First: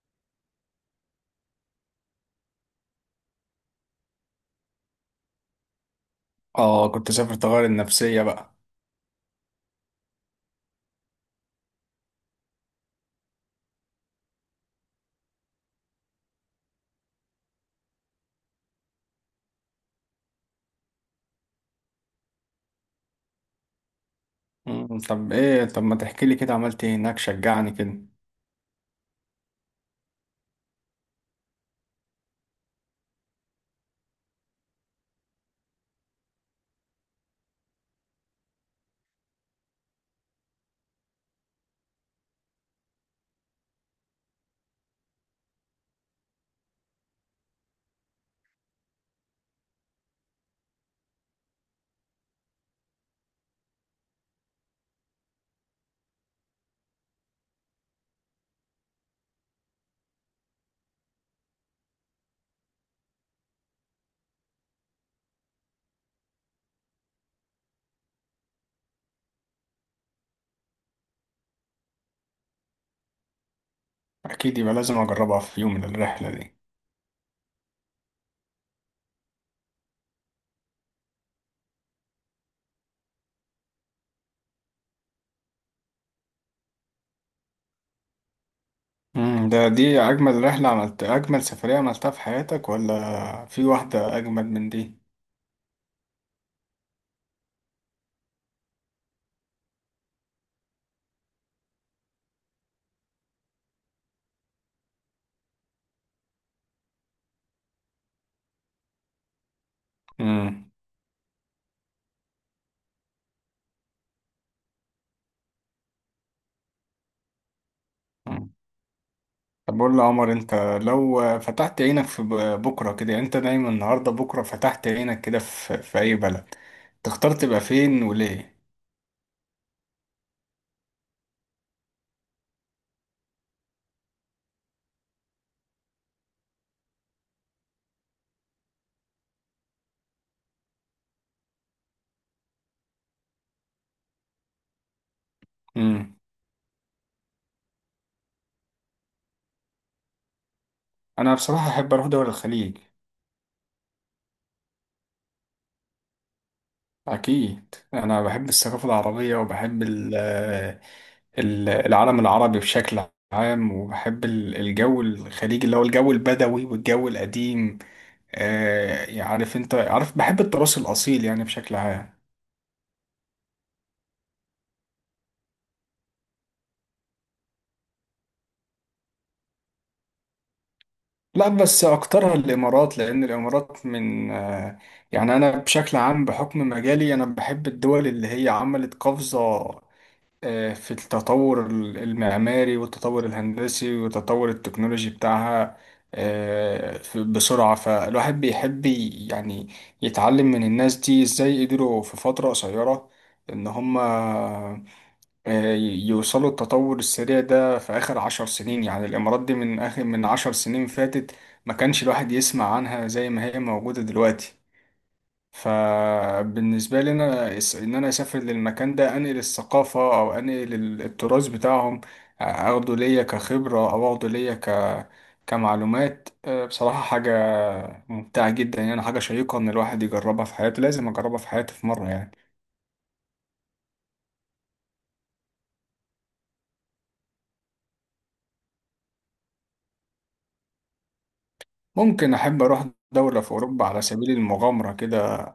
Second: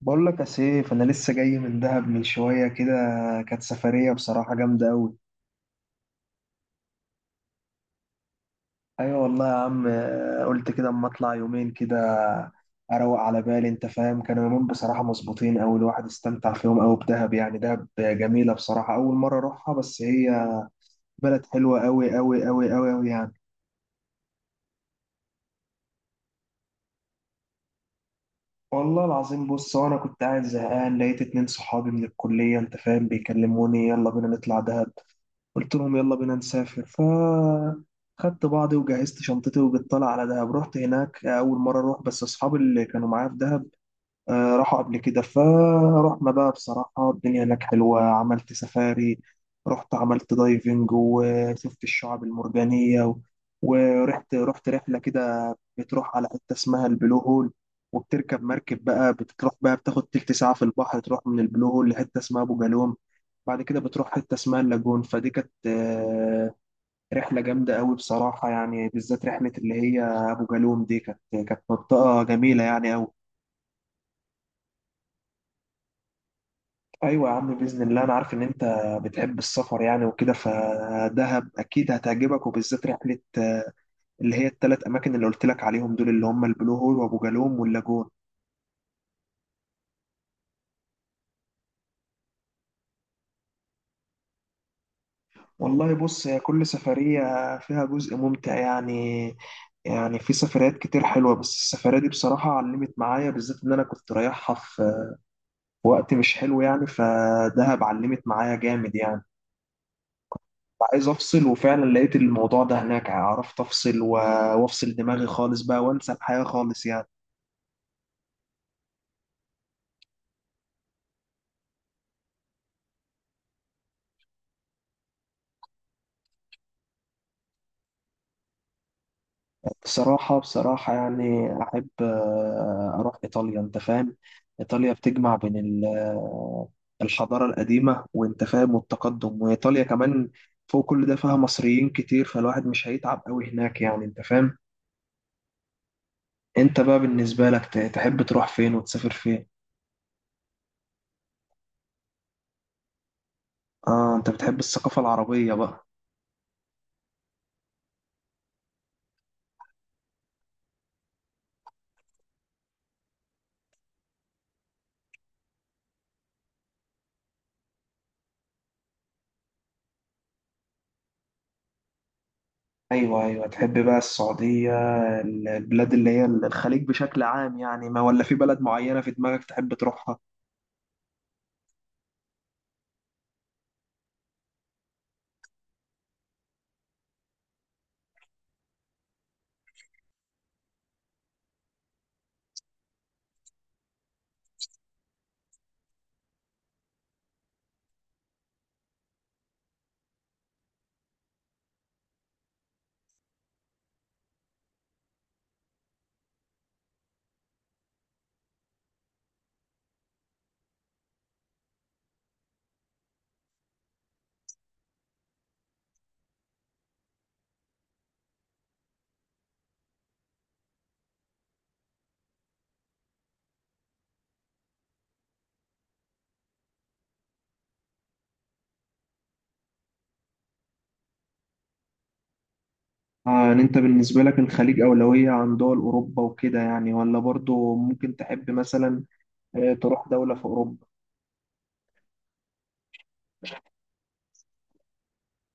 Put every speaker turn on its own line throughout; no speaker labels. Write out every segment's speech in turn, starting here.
بقول لك يا سيف، انا لسه جاي من دهب من شويه كده. كانت سفريه بصراحه جامده قوي.
اه، كنت سافر تغير النفسية بقى.
ايوه والله يا عم، قلت كده اما اطلع يومين كده اروق على بالي. انت فاهم؟ كانوا يومين بصراحه مظبوطين قوي، الواحد استمتع فيهم قوي بدهب. يعني دهب جميله بصراحه، اول مره اروحها، بس هي بلد حلوه قوي قوي قوي قوي قوي يعني.
طب ما تحكي لي كده عملت ايه هناك شجعني كده؟
والله العظيم بص، وانا كنت قاعد زهقان لقيت 2 صحابي من الكليه، انت فاهم، بيكلموني يلا بينا نطلع دهب. قلت لهم يلا بينا نسافر. خدت بعضي وجهزت شنطتي وبالطلع على دهب. رحت هناك أول مرة أروح، بس أصحابي اللي كانوا معايا في دهب راحوا قبل كده. فرحنا بقى، بصراحة الدنيا هناك حلوة، عملت سفاري، رحت عملت دايفنج وشفت الشعاب المرجانية ورحت رحلة كده، بتروح على حتة اسمها البلو هول، وبتركب مركب بقى بتروح بقى بتاخد تلت ساعة في البحر، تروح من البلو هول لحتة اسمها أبو جالوم. بعد كده بتروح حتة اسمها اللاجون. فدي كانت رحلة جامدة قوي بصراحة، يعني بالذات رحلة اللي هي أبو جالوم دي، كانت منطقة جميلة يعني قوي.
اكيد يبقى لازم اجربها في يوم من الرحلة دي.
أيوة يا عم، بإذن الله، أنا عارف إن أنت بتحب السفر يعني وكده، فدهب أكيد هتعجبك، وبالذات رحلة اللي هي التلات أماكن اللي قلت لك عليهم دول، اللي هم البلو هول وأبو جالوم واللاجون.
دي اجمل سفرية عملتها في حياتك ولا في واحدة اجمل من دي؟
والله بص، هي كل سفرية فيها جزء ممتع يعني. يعني في سفريات كتير حلوة، بس السفرية دي بصراحة علمت معايا، بالذات إن أنا كنت رايحها في وقت مش حلو يعني، فدهب علمت معايا جامد يعني.
مم.
عايز افصل، وفعلا لقيت الموضوع ده هناك، عرفت افصل وافصل دماغي خالص بقى وانسى الحياة خالص يعني.
مم. طب قول لي يا عمر انت لو فتحت عينك بكرة كده، يعني انت نايم النهاردة بكرة فتحت عينك كده في اي بلد تختار تبقى فين وليه؟
بصراحة يعني احب اروح ايطاليا، انت فاهم؟ ايطاليا بتجمع بين الحضارة القديمة، وانت فاهم، والتقدم. وايطاليا كمان فوق كل ده فيها مصريين كتير، فالواحد مش هيتعب قوي هناك يعني، انت فاهم.
مم.
انت بقى بالنسبة لك تحب تروح فين وتسافر فين؟
انا بصراحة احب اروح دول الخليج.
اه انت بتحب الثقافة العربية بقى.
أكيد أنا بحب الثقافة العربية، وبحب العالم العربي بشكل عام، وبحب الجو الخليجي اللي هو الجو البدوي والجو القديم. يعني أنت عارف بحب التراث الأصيل يعني بشكل عام.
ايوه ايوه، تحب بقى السعودية، البلاد اللي هي الخليج بشكل عام يعني؟ ما ولا في بلد معينة في دماغك تحب تروحها؟
لا، بس أكترها الإمارات، لأن الإمارات من آه، يعني أنا بشكل عام بحكم مجالي أنا بحب الدول اللي هي عملت قفزة في التطور المعماري والتطور الهندسي والتطور التكنولوجي بتاعها بسرعة. فالواحد بيحب يعني يتعلم من الناس دي ازاي قدروا في فترة قصيرة ان هما يوصلوا التطور السريع ده في اخر عشر سنين. يعني الامارات دي من اخر عشر سنين فاتت ما كانش الواحد يسمع عنها زي ما هي موجودة دلوقتي. فبالنسبة لي أنا إن أنا أسافر للمكان ده، أنقل الثقافة أو أنقل التراث بتاعهم، أخده ليا كخبرة أو أخده ليا كمعلومات. بصراحة حاجة ممتعة جدا، يعني حاجة شيقة إن الواحد يجربها في حياته. لازم أجربها في حياتي في مرة يعني.
اه، يعني انت بالنسبة لك الخليج أولوية عن دول أوروبا وكده يعني؟ ولا برضو ممكن تحب مثلا تروح دولة في أوروبا؟
ممكن أحب أروح دولة في أوروبا على سبيل المغامرة كده،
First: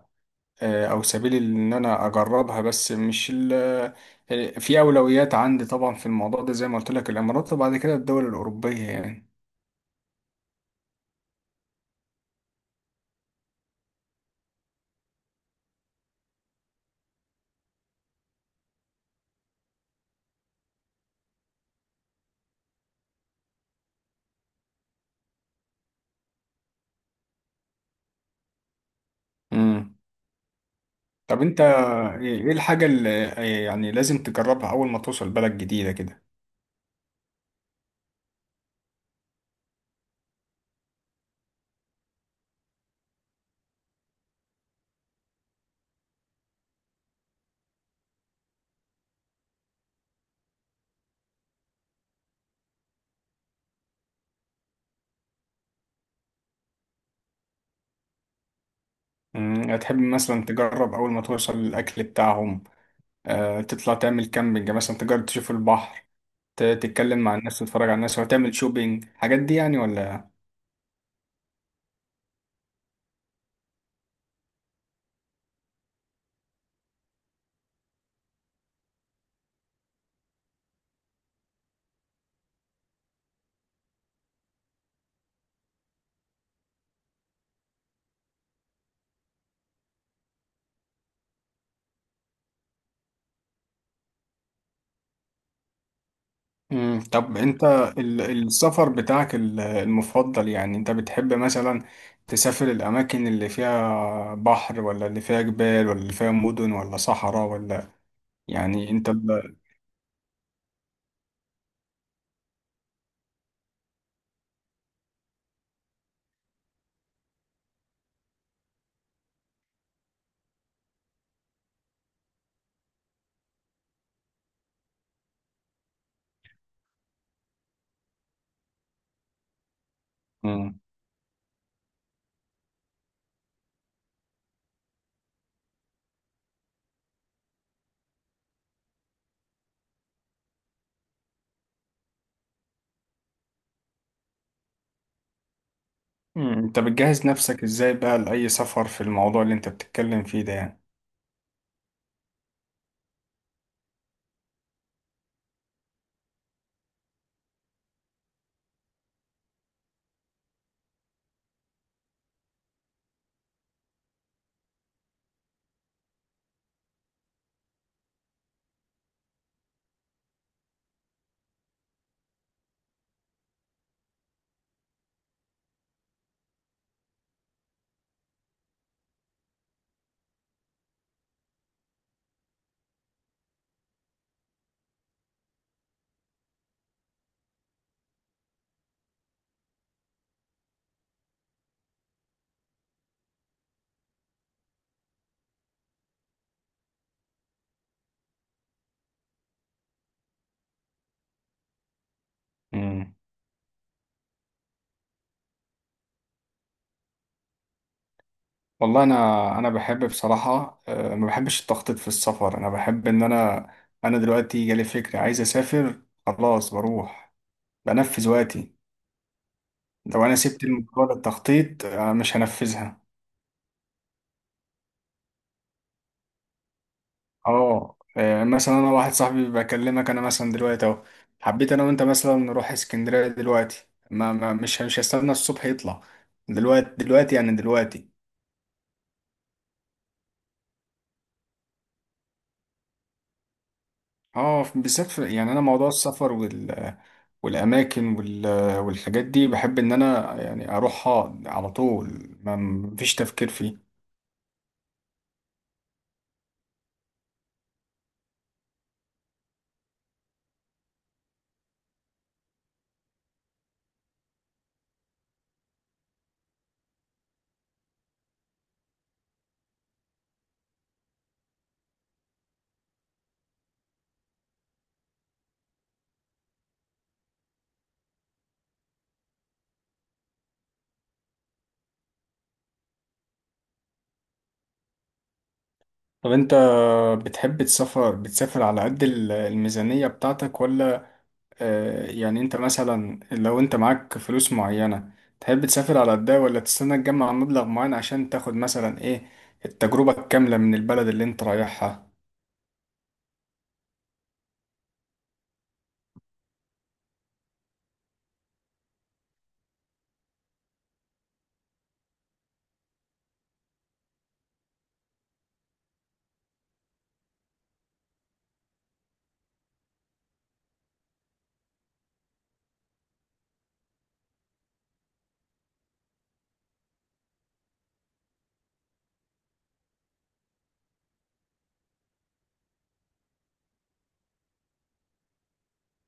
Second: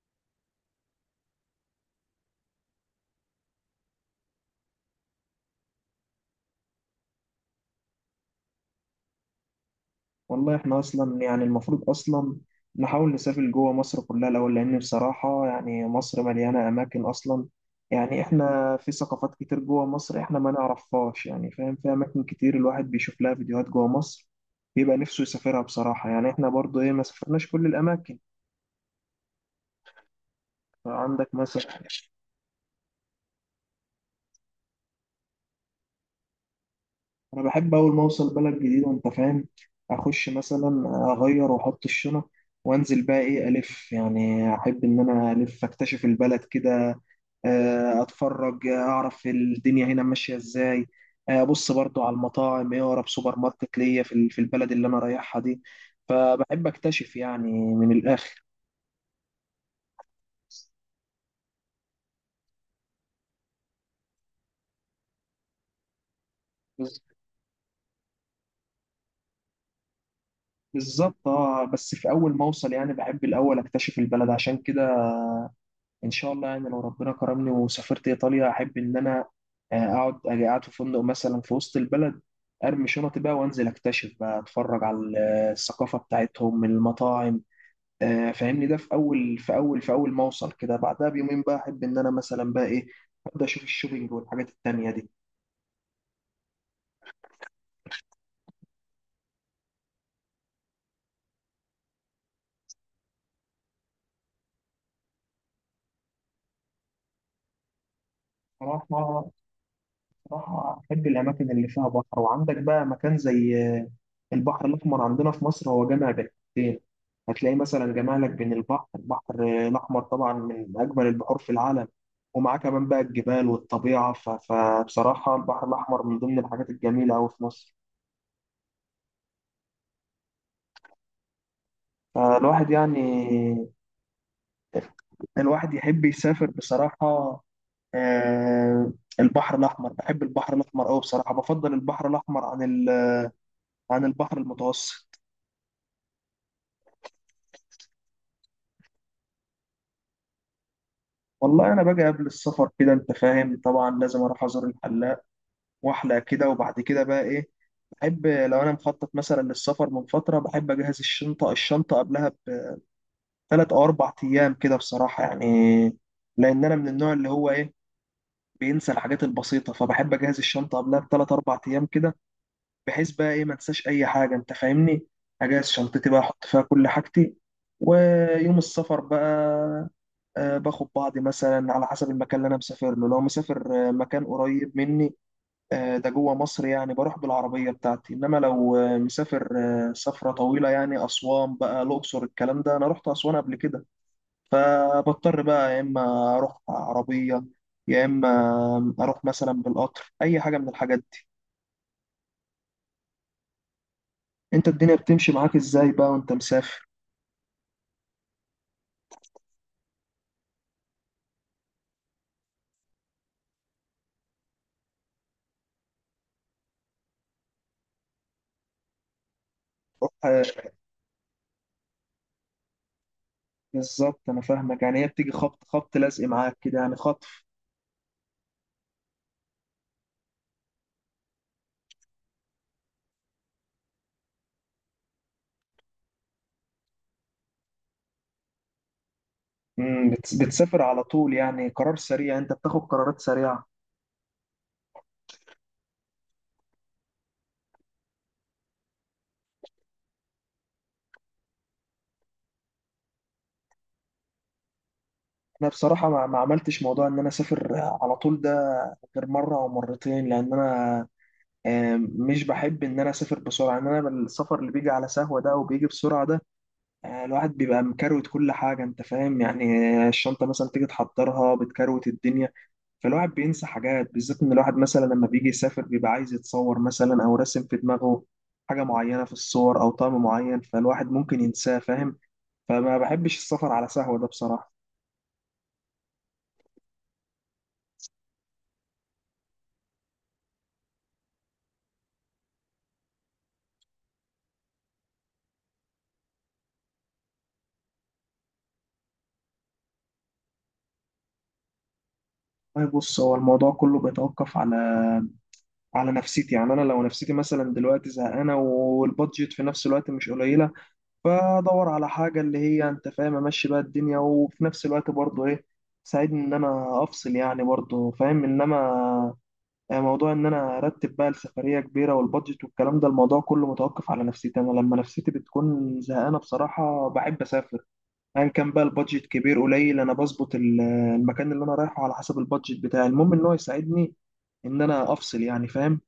أو سبيل إن أنا أجربها، بس مش في أولويات عندي طبعا في الموضوع ده. زي ما قلت لك، الإمارات وبعد كده الدول الأوروبية يعني.
والله احنا اصلا يعني، المفروض اصلا نحاول نسافر جوه مصر كلها الاول، لان بصراحه يعني مصر مليانه اماكن اصلا. يعني احنا في ثقافات كتير جوه مصر احنا ما نعرفهاش يعني، فاهم؟ في اماكن كتير الواحد بيشوف لها فيديوهات جوه مصر بيبقى نفسه يسافرها بصراحه، يعني احنا برضو ايه ما سافرناش كل الاماكن.
مم.
عندك
طب انت
مثلا.
إيه الحاجة اللي يعني لازم تجربها اول ما توصل بلد جديدة كده؟
انا بحب اول ما اوصل بلد جديده، انت فاهم؟ اخش مثلا اغير واحط الشنط، وانزل بقى ايه الف، يعني احب ان انا الف اكتشف البلد كده، اتفرج، اعرف الدنيا هنا ماشيه ازاي، ابص برضو على المطاعم، ايه اقرب سوبر ماركت ليا في البلد اللي انا رايحها دي. فبحب اكتشف يعني من الاخر.
هتحب مثلا تجرب اول ما توصل الاكل بتاعهم؟ اه تطلع تعمل كامبينج مثلا؟ تجرب تشوف البحر،
بز-
تتكلم مع الناس، تتفرج على الناس، وتعمل شوبينج الحاجات دي يعني، ولا؟
بالظبط، اه بس في اول ما اوصل يعني بحب الاول اكتشف البلد، عشان كده ان شاء الله يعني لو ربنا كرمني وسافرت ايطاليا، احب ان انا اقعد اجي قاعد في فندق مثلا في وسط البلد، ارمي شنطي بقى وانزل اكتشف بقى، اتفرج على الثقافه بتاعتهم، المطاعم، فاهمني، ده في اول ما اوصل كده. بعدها بيومين بقى احب ان انا مثلا بقى ايه ابدا اشوف الشوبينج والحاجات التانيه دي.
طب انت السفر بتاعك المفضل، يعني انت بتحب مثلا تسافر الاماكن اللي فيها بحر، ولا اللي فيها جبال، ولا اللي فيها مدن، ولا صحراء، ولا؟
صراحه
يعني انت.
صراحة أحب الأماكن اللي فيها بحر، وعندك بقى مكان زي البحر الأحمر عندنا في مصر، هو جامع بين حاجتين، هتلاقي مثلا جامع لك بين البحر الأحمر طبعا، من أجمل البحور في العالم، ومعاه كمان بقى الجبال والطبيعة. فبصراحة البحر الأحمر من ضمن الحاجات الجميلة أوي في مصر. فالواحد يعني الواحد يحب يسافر بصراحة، آه، البحر الأحمر، بحب البحر الأحمر أوي بصراحة. بفضل البحر الأحمر عن عن البحر المتوسط.
مم. انت بتجهز نفسك ازاي بقى لأي سفر في الموضوع اللي انت بتتكلم فيه ده يعني؟
والله انا باجي قبل السفر كده، انت فاهم، طبعا لازم اروح ازور الحلاق واحلق كده، وبعد كده بقى ايه بحب لو انا مخطط مثلا للسفر من فتره، بحب اجهز الشنطه قبلها ب3 أو 4 أيام كده بصراحه يعني، لان انا من النوع اللي هو ايه بينسى الحاجات البسيطه. فبحب اجهز الشنطه قبلها ب3 4 أيام كده، بحيث بقى ايه ما انساش اي حاجه، انت فاهمني؟ اجهز شنطتي بقى، احط فيها كل حاجتي. ويوم السفر بقى باخد بعضي مثلا على حسب المكان اللي انا مسافر له. لو مسافر مكان قريب مني ده جوه مصر يعني، بروح بالعربيه بتاعتي. انما لو مسافر سفره طويله يعني اسوان بقى، الاقصر، الكلام ده، انا رحت اسوان قبل كده، فبضطر بقى يا اما اروح عربيه، يا اما اروح مثلا بالقطر، اي حاجه من الحاجات دي.
مم.
انت الدنيا بتمشي معاك ازاي بقى وانت مسافر؟
والله انا بحب بصراحة، ما بحبش التخطيط في السفر. انا بحب ان انا دلوقتي جالي فكرة عايز اسافر خلاص، بروح بنفذ وقتي. لو انا
آه،
سبت الموضوع للتخطيط مش هنفذها.
بالظبط انا فاهمك، يعني هي بتيجي خبط خبط لازق معاك كده يعني، خط.
مثلا انا واحد صاحبي بكلمك انا مثلا دلوقتي اهو، حبيت انا وانت مثلا نروح اسكندرية دلوقتي، ما ما مش مش هستنى الصبح يطلع. دلوقتي دلوقتي يعني دلوقتي.
مم، بتسافر على طول يعني؟ قرار سريع، انت بتاخد قرارات سريعه؟
اه بالذات في، يعني انا موضوع السفر والاماكن والحاجات دي بحب ان انا يعني اروحها على طول ما مفيش تفكير فيه.
انا بصراحه ما ما عملتش موضوع ان انا اسافر على طول ده غير مره او مرتين، لان انا مش بحب ان انا اسافر بسرعه. ان انا السفر اللي بيجي على سهوه ده وبيجي بسرعه ده، الواحد بيبقى مكروت كل حاجه، انت فاهم يعني. الشنطه مثلا تيجي تحضرها بتكروت الدنيا، فالواحد بينسى حاجات، بالذات ان الواحد مثلا لما بيجي يسافر بيبقى عايز يتصور مثلا، او راسم في دماغه حاجه معينه في الصور، او طعم معين، فالواحد ممكن ينساه، فاهم؟ فما بحبش السفر على سهوة ده بصراحة.
طب انت بتحب تسافر، على قد الميزانية بتاعتك، ولا يعني انت مثلا لو انت معاك فلوس معينة تحب تسافر على قدها، ولا تستنى تجمع مبلغ معين عشان تاخد مثلا ايه التجربة الكاملة من البلد اللي انت رايحها؟
طيب بص، هو الموضوع كله بيتوقف على نفسيتي، يعني انا لو نفسيتي مثلا دلوقتي زهقانه، والبادجت في نفس الوقت مش قليله، فادور على حاجه اللي هي انت فاهم امشي بقى الدنيا، وفي نفس الوقت برضه ايه تساعدني ان انا افصل يعني، برضه فاهم. انما موضوع ان انا ارتب بقى السفريه كبيره والبادجت والكلام ده، الموضوع كله متوقف على نفسيتي. انا لما نفسيتي بتكون زهقانه بصراحه بحب اسافر، ايا كان بقى البادجت كبير قليل. انا بظبط المكان اللي انا رايحه على حسب البادجت بتاعي، المهم ان هو يساعدني ان انا افصل يعني، فاهم؟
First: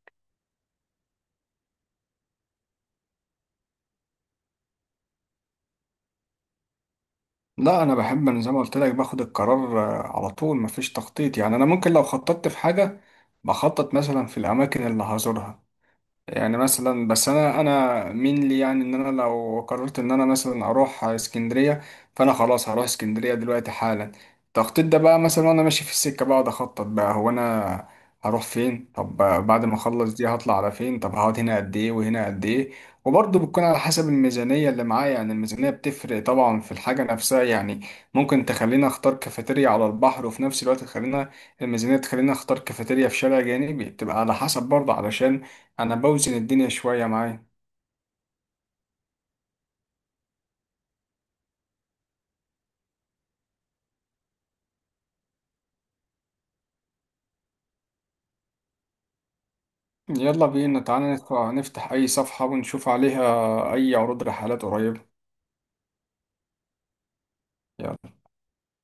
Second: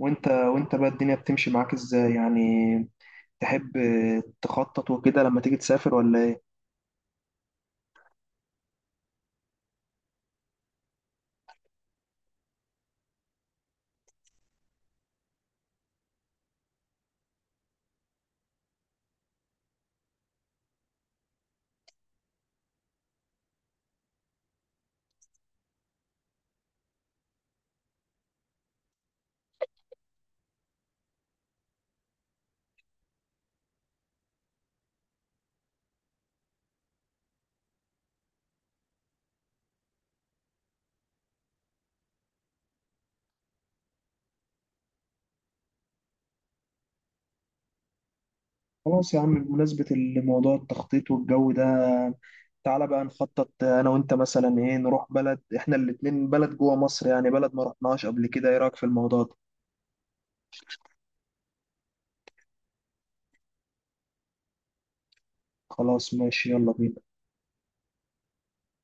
وانت بقى الدنيا بتمشي معاك ازاي يعني؟ تحب تخطط وكده لما تيجي تسافر ولا ايه؟
لا، انا بحب، انا زي ما قلت لك باخد القرار على طول مفيش تخطيط. يعني انا ممكن لو خططت في حاجه بخطط مثلا في الاماكن اللي هزورها، يعني مثلا. بس انا مين لي، يعني ان انا لو قررت ان انا مثلا اروح اسكندريه، فانا خلاص هروح اسكندريه دلوقتي حالا. التخطيط ده بقى مثلا وانا ماشي في السكه بقعد اخطط بقى، هو انا هروح فين؟ طب بعد ما اخلص دي هطلع على فين؟ طب هقعد هنا قد ايه وهنا قد ايه؟ وبرضه بتكون على حسب الميزانيه اللي معايا. يعني الميزانيه بتفرق طبعا في الحاجه نفسها، يعني ممكن تخليني اختار كافيتيريا على البحر، وفي نفس الوقت تخلينا الميزانيه تخليني اختار كافيتيريا في شارع جانبي. بتبقى على حسب برضه، علشان انا بوزن الدنيا شوية معايا.
خلاص يا عم، بمناسبة الموضوع، التخطيط والجو ده، تعالى بقى نخطط انا وانت مثلا ايه، نروح بلد احنا الاتنين، بلد جوه مصر يعني، بلد ما رحناهاش قبل كده، ايه رايك في الموضوع ده؟
يلا بينا، تعالى نفتح اي صفحة ونشوف عليها اي عروض رحلات قريبة.
خلاص ماشي، يلا بينا.
يلا.